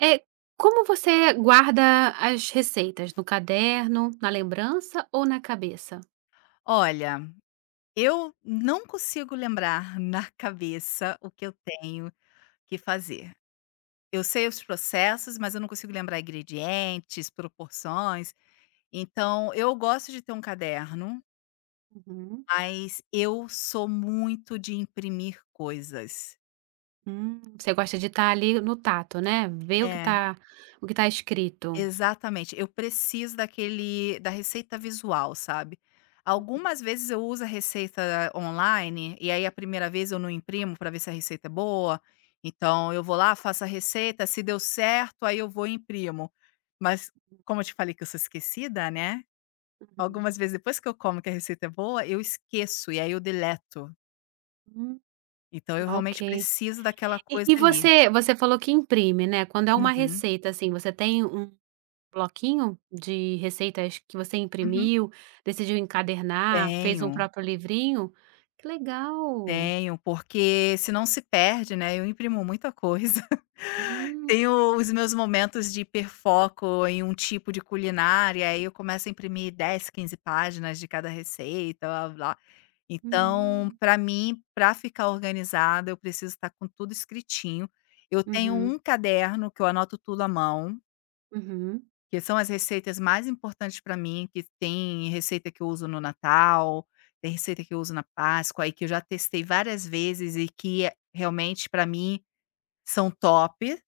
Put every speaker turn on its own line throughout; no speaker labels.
É, como você guarda as receitas? No caderno, na lembrança ou na cabeça?
Olha, eu não consigo lembrar na cabeça o que eu tenho que fazer. Eu sei os processos, mas eu não consigo lembrar ingredientes, proporções. Então, eu gosto de ter um caderno,
Uhum.
mas eu sou muito de imprimir coisas.
Hum. Você gosta de estar ali no tato, né, ver
É.
o que tá escrito.
Exatamente, eu preciso daquele da receita visual, sabe. Algumas vezes eu uso a receita online, e aí a primeira vez eu não imprimo para ver se a receita é boa, então eu vou lá, faço a receita, se deu certo, aí eu vou e imprimo. Mas como eu te falei que eu sou esquecida, né,
Uhum.
algumas vezes depois que eu como que a receita é boa, eu esqueço e aí eu deleto.
Hum.
Então eu realmente
Ok.
preciso daquela
E
coisa
e
ali.
você falou que imprime, né, quando é uma
Uhum,
receita, assim, você tem um bloquinho de receitas que você
uhum,
imprimiu, decidiu encadernar, fez um
tenho.
próprio livrinho? Que legal.
Tenho, porque senão se perde, né, eu imprimo muita coisa.
Hum.
Tenho os meus momentos de hiperfoco em um tipo de culinária, aí eu começo a imprimir 10, 15 páginas de cada receita, blá blá. Então,
Hum.
para mim, para ficar organizada, eu preciso estar com tudo escritinho. Eu tenho
Uhum,
um caderno que eu anoto tudo à mão.
uhum.
Que são as receitas mais importantes para mim, que tem receita que eu uso no Natal, tem receita que eu uso na Páscoa e que eu já testei várias vezes e que é realmente para mim são top.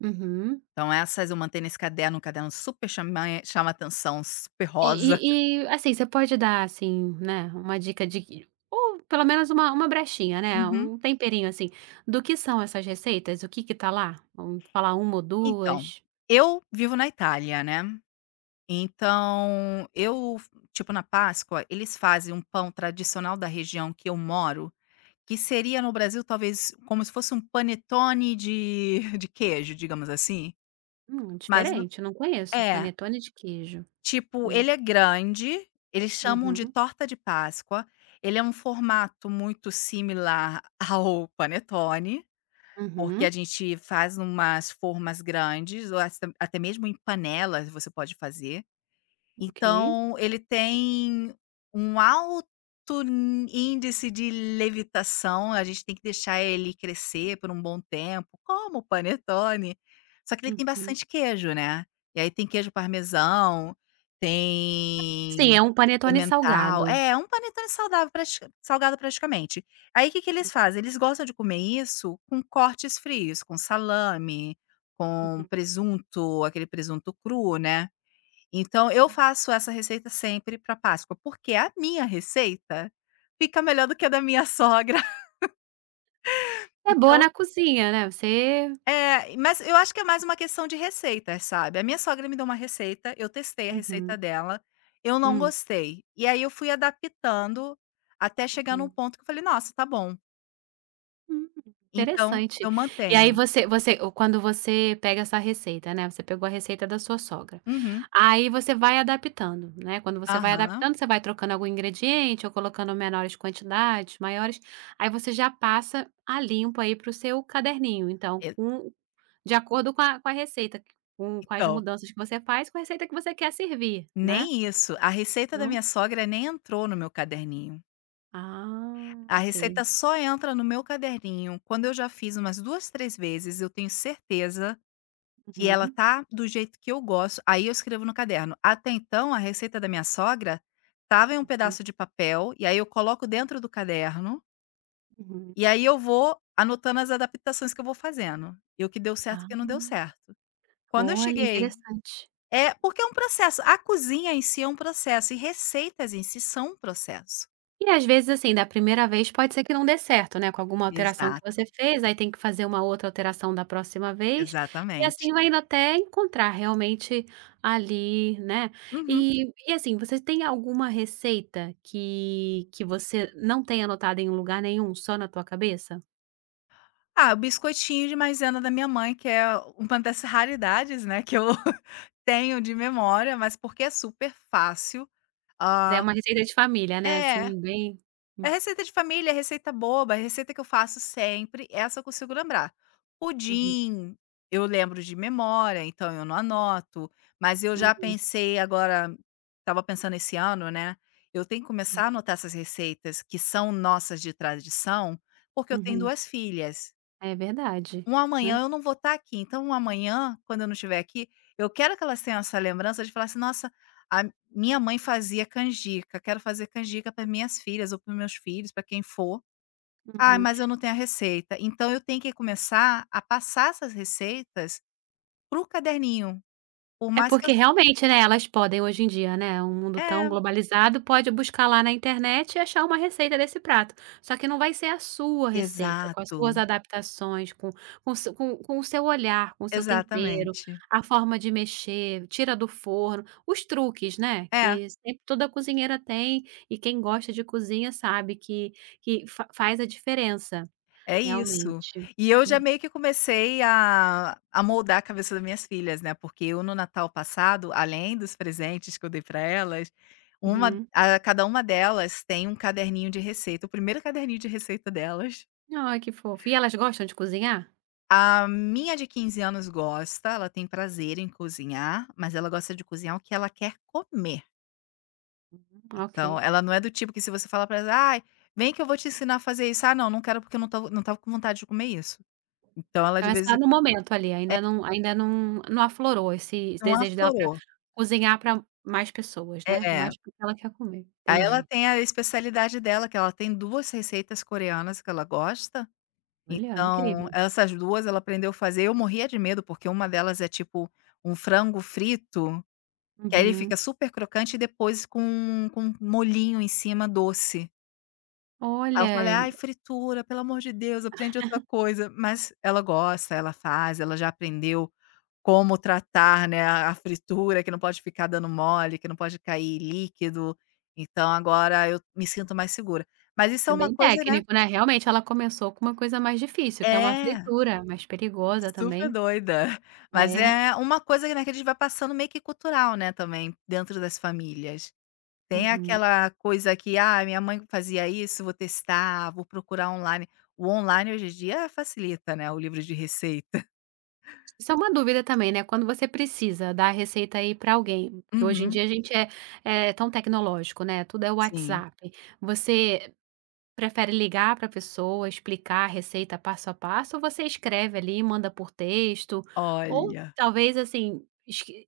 Uhum.
Então essas eu mantenho nesse caderno, um caderno super chama atenção, super
E
rosa.
e, assim, você pode dar, assim, né, uma dica de ou pelo menos uma brechinha, né,
Uhum.
um temperinho, assim, do que são essas receitas? O que que tá lá? Vamos falar uma ou
Então,
duas.
eu vivo na Itália, né, então eu, tipo, na Páscoa, eles fazem um pão tradicional da região que eu moro. Que seria no Brasil talvez como se fosse um panetone de de queijo, digamos assim, mas no
Diferente, não conheço.
é,
Panetone de queijo.
tipo,
Hum.
ele é grande, eles chamam de
Uhum.
torta de Páscoa, ele é um formato muito similar ao panetone, porque a
Uhum.
gente faz umas formas grandes ou as até mesmo em panelas você pode fazer.
Ok.
Então ele tem um alto n índice de levitação, a gente tem que deixar ele crescer por um bom tempo, como o panetone, só que ele tem
Uhum.
bastante queijo, né. E aí tem queijo parmesão,
Sim,
tem
é um panetone
emmental
salgado.
é, um panetone saudável pratica salgado praticamente. Aí o que que eles fazem, eles gostam de comer isso com cortes frios, com salame, com
Uhum.
presunto, aquele presunto cru, né. Então eu faço essa receita sempre para Páscoa, porque a minha receita fica melhor do que a da minha sogra,
É boa
então
na cozinha, né, você
é, mas eu acho que é mais uma questão de receitas, sabe. A minha sogra me deu uma receita, eu testei a receita
uhum.
dela, eu não
Hum.
gostei. E aí eu fui adaptando até chegar num
Uhum.
ponto que eu falei: "Nossa, tá bom".
Hum,
Então
interessante.
eu
E aí
mantenho.
você quando você pega essa receita, né, você pegou a receita da sua sogra,
Uhum.
aí você vai adaptando, né, quando você vai
Aham.
adaptando, você vai trocando algum ingrediente ou colocando menores quantidades, maiores, aí você já passa a limpo aí para o seu caderninho, então
E
com de acordo com a receita, com as
então,
mudanças que você faz, com a receita que você quer servir,
nem
né,
isso. A receita da
não?
minha sogra nem entrou no meu caderninho.
Ah,
A
ok.
receita só entra no meu caderninho quando eu já fiz umas 2 3 vezes, eu tenho certeza que ela
Uhum.
tá do jeito que eu gosto, aí eu escrevo no caderno. Até então, a receita da minha sogra estava em um
Uhum.
pedaço de papel, e aí eu coloco dentro do caderno,
Uhum.
e aí eu vou anotando as adaptações que eu vou fazendo, e o que deu certo e o
Ah,
que não deu certo. Quando eu
olha,
cheguei
interessante.
é, porque é um processo, a cozinha em si é um processo, e receitas em si são um processo.
E às vezes, assim, da primeira vez pode ser que não dê certo, né, com alguma alteração que
Exato,
você fez, aí tem que fazer uma outra alteração da próxima vez, e
exatamente.
assim vai indo até encontrar realmente ali, né.
Uhum.
E assim, você tem alguma receita que você não tem anotada em lugar nenhum, só na tua cabeça?
Ah, o biscoitinho de maisena da minha mãe, que é uma das raridades, né, que eu tenho de memória, mas porque é super fácil.
Mas é
Hã,
uma receita de família, né,
é,
assim, bem
é receita de família, é receita boba, é receita que eu faço sempre, essa eu consigo lembrar.
uhum,
Pudim, eu lembro de memória, então eu não anoto, mas eu já
uhum,
pensei agora estava pensando esse ano, né, eu tenho que
sim,
começar a anotar essas receitas que são nossas de tradição, porque eu tenho
uhum.
2 filhas.
É verdade,
Um
né.
amanhã eu não vou estar aqui, então um amanhã, quando eu não estiver aqui, eu quero que elas tenham essa lembrança de falar assim: "Nossa, a minha mãe fazia canjica, quero fazer canjica para minhas filhas ou para meus filhos, para quem for. Ah,
Uhum.
mas eu não tenho a receita". Então eu tenho que começar a passar essas receitas para o caderninho, por
É
mais que eu
porque realmente, né, elas podem hoje em dia, né, um mundo tão
é,
globalizado, pode buscar lá na internet e achar uma receita desse prato. Só que não vai ser a sua receita, com as
exato,
suas adaptações, com com o seu olhar, com o seu tempero,
exatamente.
a forma de mexer, tira do forno, os truques, né,
É.
que sempre toda cozinheira tem e quem gosta de cozinha sabe que fa faz a diferença,
É isso.
realmente.
E eu já
Hum,
meio que comecei a moldar a cabeça das minhas filhas, né, porque eu no Natal passado, além dos presentes que eu dei para elas, uma
Uhum.
a cada uma delas tem um caderninho de receita, o primeiro caderninho de receita delas.
Ai, que fofo. E elas gostam de cozinhar?
A minha de 15 anos gosta, ela tem prazer em cozinhar, mas ela gosta de cozinhar o que ela quer comer. Então,
Ok.
ela não é do tipo que se você falar para, ela: "Ai, vem que eu vou te ensinar a fazer isso", "Ah, não, não quero porque eu não tava com vontade de comer isso". Então ela
Então
de
é
vez em.
só no momento ali, ainda não aflorou esse
Não
desejo dela pra
aflorou.
cozinhar pra mais pessoas, né,
É.
mais porque ela quer comer,
Aí ela
entendi.
tem a especialidade dela, que ela tem 2 receitas coreanas que ela gosta,
Olha,
então
incrível.
essas 2 ela aprendeu a fazer. Eu morria de medo, porque uma delas é tipo um frango frito, que aí ele
Uhum.
fica super crocante e depois com um molhinho em cima doce. Aí eu falei:
Olha,
"Ai, fritura, pelo amor de Deus, aprende outra coisa". Mas ela gosta, ela faz, ela já aprendeu. Como tratar, né, a fritura, que não pode ficar dando mole, que não pode cair líquido. Então agora eu me sinto mais segura. Mas isso é
é
uma
bem
coisa, né,
técnico, né, realmente ela começou com uma coisa mais difícil, que é uma
é,
fritura, mais perigosa
super
também.
doida. Mas
É.
é uma coisa, né, que a gente vai passando meio que cultural, né, também, dentro das famílias. Tem
Uhum.
aquela coisa que: "Ah, minha mãe fazia isso, vou testar, vou procurar online". O online hoje em dia facilita, né, o livro de receita.
Isso é uma dúvida também, né, quando você precisa dar a receita aí pra alguém, que hoje em
Uhum,
dia a gente é tão tecnológico, né, tudo é
sim.
WhatsApp. Você prefere ligar para a pessoa, explicar a receita passo a passo, ou você escreve ali, manda por texto, ou
Olha.
talvez assim, esque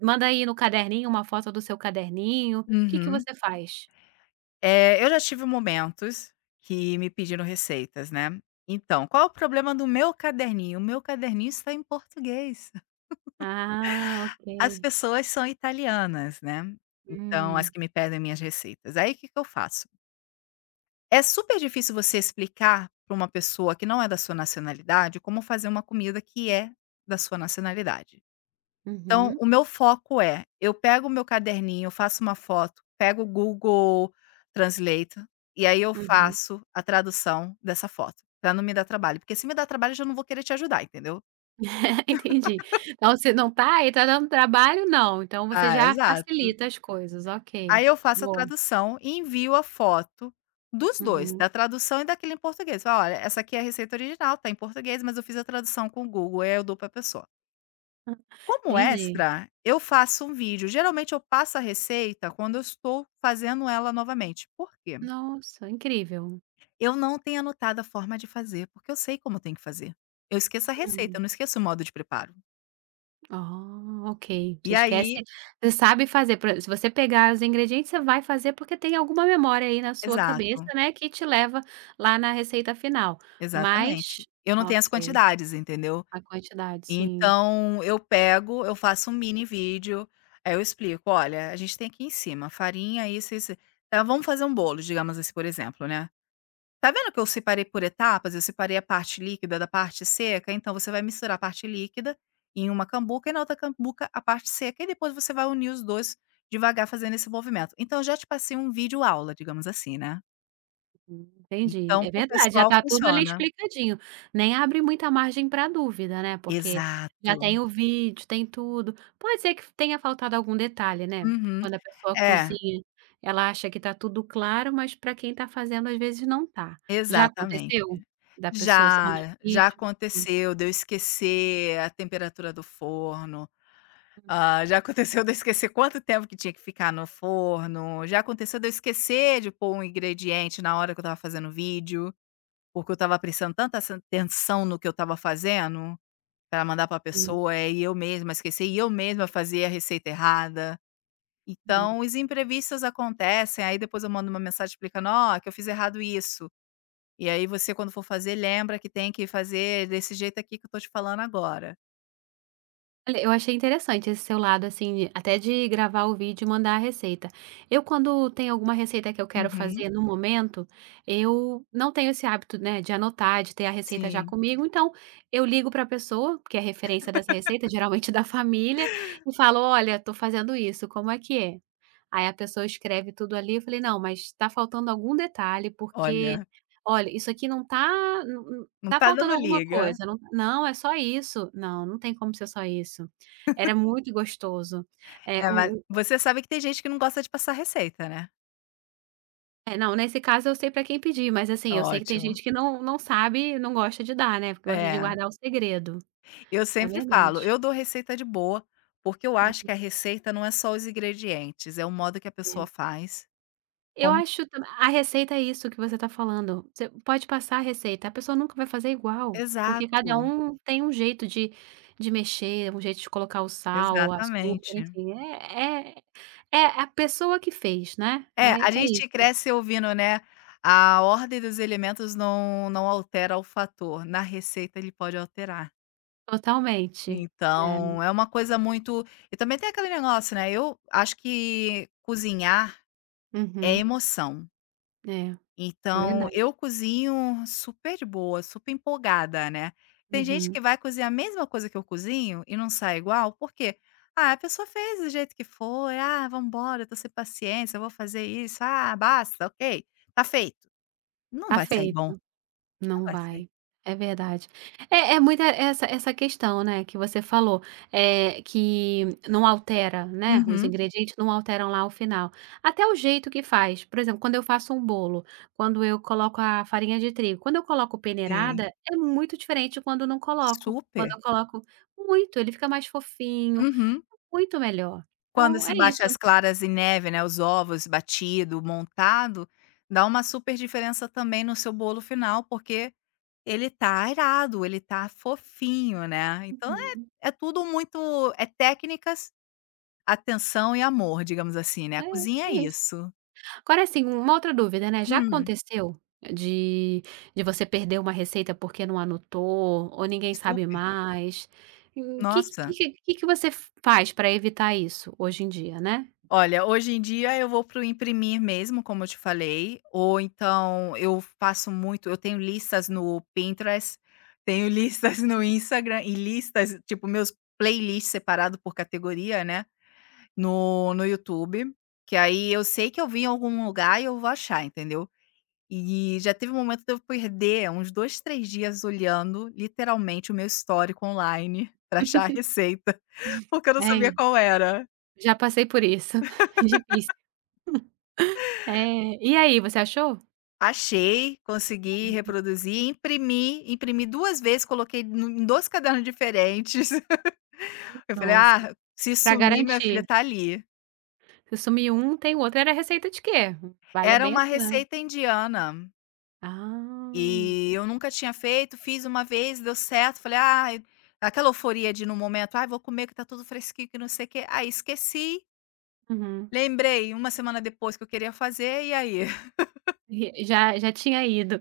manda aí no caderninho uma foto do seu caderninho? O que que
Uhum.
você faz?
Eu já tive momentos que me pediram receitas, né. Então, qual é o problema do meu caderninho? O meu caderninho está em português.
Ah, ok.
As pessoas são italianas, né, então as
Hum,
que me pedem minhas receitas. Aí, o que que eu faço? É super difícil você explicar para uma pessoa que não é da sua nacionalidade como fazer uma comida que é da sua nacionalidade. Então,
uhum,
o meu foco é: eu pego o meu caderninho, eu faço uma foto, pego o Google Translate, e aí eu
uhum.
faço a tradução dessa foto, pra não me dar trabalho, porque se me dar trabalho eu já não vou querer te ajudar, entendeu?
Entendi. Então você não tá aí tá dando trabalho não, então você
Ah,
já
exato.
facilita as coisas, ok.
Aí eu faço a
Boa.
tradução e envio a foto dos 2, da
Uhum,
tradução e daquele em português. Falo: "Olha, essa aqui é a receita original, tá em português, mas eu fiz a tradução com o Google", aí eu dou pra pessoa. Como
entendi.
extra, eu faço um vídeo, geralmente eu passo a receita quando eu estou fazendo ela novamente, por quê?
Nossa, incrível.
Eu não tenho anotado a forma de fazer, porque eu sei como eu tenho que fazer. Eu esqueço a receita, eu
Hum.
não esqueço o modo de preparo.
Ah, ok. Você
E
esquece
aí
você sabe fazer, por exe se você pegar os ingredientes, você vai fazer, porque tem alguma memória aí na sua cabeça,
exato,
né, que te leva lá na receita final.
exatamente.
Mas
Eu não tenho as
ok,
quantidades, entendeu.
a quantidade, sim.
Então eu pego, eu faço um mini vídeo, aí eu explico: "Olha, a gente tem aqui em cima farinha, isso, tá, vamos fazer um bolo", digamos assim, por exemplo, né. Tá vendo que eu separei por etapas? Eu separei a parte líquida da parte seca? Então você vai misturar a parte líquida em uma cambuca e na outra cambuca a parte seca, e depois você vai unir os 2 devagar fazendo esse movimento. Então eu já te passei um vídeo aula, digamos assim, né.
Entendi.
Então
É
para o
verdade, já
pessoal
está tudo ali
funciona.
explicadinho. Nem abre muita margem para dúvida, né, porque
Exato.
já tem o vídeo, tem tudo. Pode ser que tenha faltado algum detalhe, né,
Uhum.
quando a pessoa
É,
cozinha, ela acha que está tudo claro, mas para quem está fazendo, às vezes, não tá. Já
exatamente.
aconteceu da pessoa você mandar
Já,
um
já
vídeo?
aconteceu de eu esquecer a temperatura do forno. Ah, já aconteceu de eu esquecer quanto tempo que tinha que ficar no forno, já aconteceu de eu esquecer de pôr um ingrediente na hora que eu estava fazendo o vídeo, porque eu estava prestando tanta assen atenção no que eu estava fazendo, para mandar pra
Uhum,
pessoa, e eu mesma esqueci, e eu mesma fazia a receita errada.
hum.
Então os imprevistos acontecem, aí depois eu mando uma mensagem explicando: "Ó, que eu fiz errado isso". E aí você quando for fazer lembra que tem que fazer desse jeito aqui que eu tô te falando agora.
Olha, eu achei interessante esse seu lado, assim, até de gravar o vídeo e mandar a receita. Eu, quando tem alguma receita que eu quero
Uhum.
fazer no momento, eu não tenho esse hábito, né, de anotar, de ter a receita já
Sim.
comigo. Então, eu ligo para a pessoa, que é referência dessa receita, geralmente da família, e falo: "Olha, estou fazendo isso, como é que é?" Aí a pessoa escreve tudo ali, eu falei: "Não, mas tá faltando algum detalhe, porque
Olha,
olha, isso aqui não tá não
não
tá
tá
faltando
dando
alguma
liga.
coisa, não não, é só isso. Não, não tem como ser só isso". Era muito gostoso. É,
É, mas
o
você sabe que tem gente que não gosta de passar receita, né.
é, não, nesse caso eu sei pra quem pedir, mas assim, eu sei que tem
Ótimo.
gente que não sabe, não gosta de dar, né, porque gosta de
É.
guardar o segredo.
Eu
É
sempre falo,
verdade.
eu dou receita de boa, porque eu acho que
Hum,
a receita não é só os ingredientes, é o modo que a pessoa
é.
faz,
Eu
como
acho tam A receita é isso que você está falando. Você pode passar a receita, a pessoa nunca vai fazer igual, porque
exato,
cada um tem um jeito de mexer, um jeito de colocar o sal, o açúcar,
exatamente.
enfim, é a pessoa que fez, né.
É, a
É
gente
isso,
cresce ouvindo, né, a ordem dos elementos não altera o fator, na receita ele pode alterar.
totalmente. É.
Então, é uma coisa muito e também tem aquele negócio, né, eu acho que cozinhar é
Uhum.
emoção.
É, é
Então,
verdade.
eu cozinho super boa, super empolgada, né. Tem gente
Uhum.
que vai cozinhar a mesma coisa que eu cozinho e não sai igual, por quê? Ah, a pessoa fez do jeito que foi, "Ah, vamos embora, eu tô sem paciência, eu vou fazer isso, ah, basta, ok, tá feito". Não
Tá
vai sair bom,
feito.
não
Não
vai sair.
vai. É verdade. É muita essa questão, né, que você falou, é que não altera, né, os
Uhum,
ingredientes não alteram lá o final. Até o jeito que faz, por exemplo, quando eu faço um bolo, quando eu coloco a farinha de trigo, quando eu coloco
sim,
peneirada, é muito diferente de quando não coloco. Quando
super.
eu coloco muito, ele fica mais fofinho,
Uhum.
muito melhor.
Quando
Então
se
é
bate
isso.
as claras em neve, né, os ovos batido, montado, dá uma super diferença também no seu bolo final, porque ele tá irado, ele tá fofinho, né. Então é
Uhum.
é tudo muito é técnicas, atenção e amor, digamos assim, né.
É,
A cozinha é
é isso.
isso.
Agora assim, uma outra dúvida, né, já
Hum,
aconteceu de de você perder uma receita porque não anotou, ou ninguém sabe
super.
mais? O que
Nossa,
que que que você faz para evitar isso hoje em dia, né?
olha, hoje em dia eu vou para o imprimir mesmo, como eu te falei, ou então eu faço muito eu tenho listas no Pinterest, tenho listas no Instagram e listas tipo, meus playlists separado por categoria, né. No YouTube, que aí eu sei que eu vi em algum lugar e eu vou achar, entendeu. E já teve um momento de eu perder uns 2 3 dias olhando, literalmente, o meu histórico online pra achar a receita, porque eu não sabia
É,
qual era.
já passei por isso, difícil. É, e aí, você achou?
Achei, consegui reproduzir, imprimi, imprimi 2 vezes, coloquei no em 2 cadernos diferentes. Eu falei:
Nossa,
"Ah, se
para
sumir, minha filha,
garantir,
tá ali".
se sumir um, tem o outro. Era receita de quê? Vale
Era
bem a
uma
pena.
receita indiana.
Ah,
E eu nunca tinha feito, fiz uma vez, deu certo, falei: ah, aquela euforia de no momento: "Ai, vou comer que tá tudo fresquinho, que não sei o quê". Aí esqueci,
uhum.
lembrei uma semana depois que eu queria fazer, e aí?
E já tinha ido.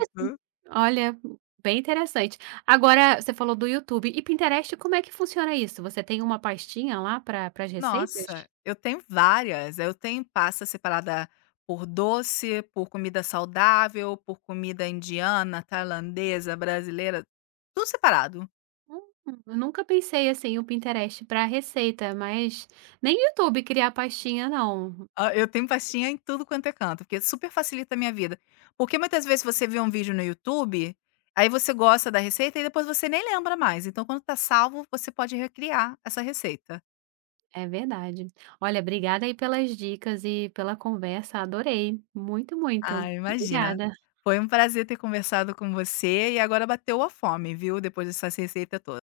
É. Assim, olha, bem interessante. Agora, você falou do YouTube e Pinterest, como é que funciona isso? Você tem uma pastinha lá pra para as
Nossa,
receitas?
eu tenho várias, eu tenho pasta separada por doce, por comida saudável, por comida indiana, tailandesa, brasileira, tudo separado.
Hum, eu nunca pensei, assim, o Pinterest para receita, mas nem o YouTube criar pastinha não,
Ah, eu tenho pastinha em tudo quanto é canto, porque super facilita a minha vida. Porque muitas vezes você vê um vídeo no YouTube, aí você gosta da receita e depois você nem lembra mais. Então, quando tá salvo, você pode recriar essa receita.
é verdade. Olha, obrigada aí pelas dicas e pela conversa, adorei. Muito,
Ah,
muito.
imagina.
Obrigada.
Foi um prazer ter conversado com você e agora bateu a fome, viu? Depois dessa receita toda.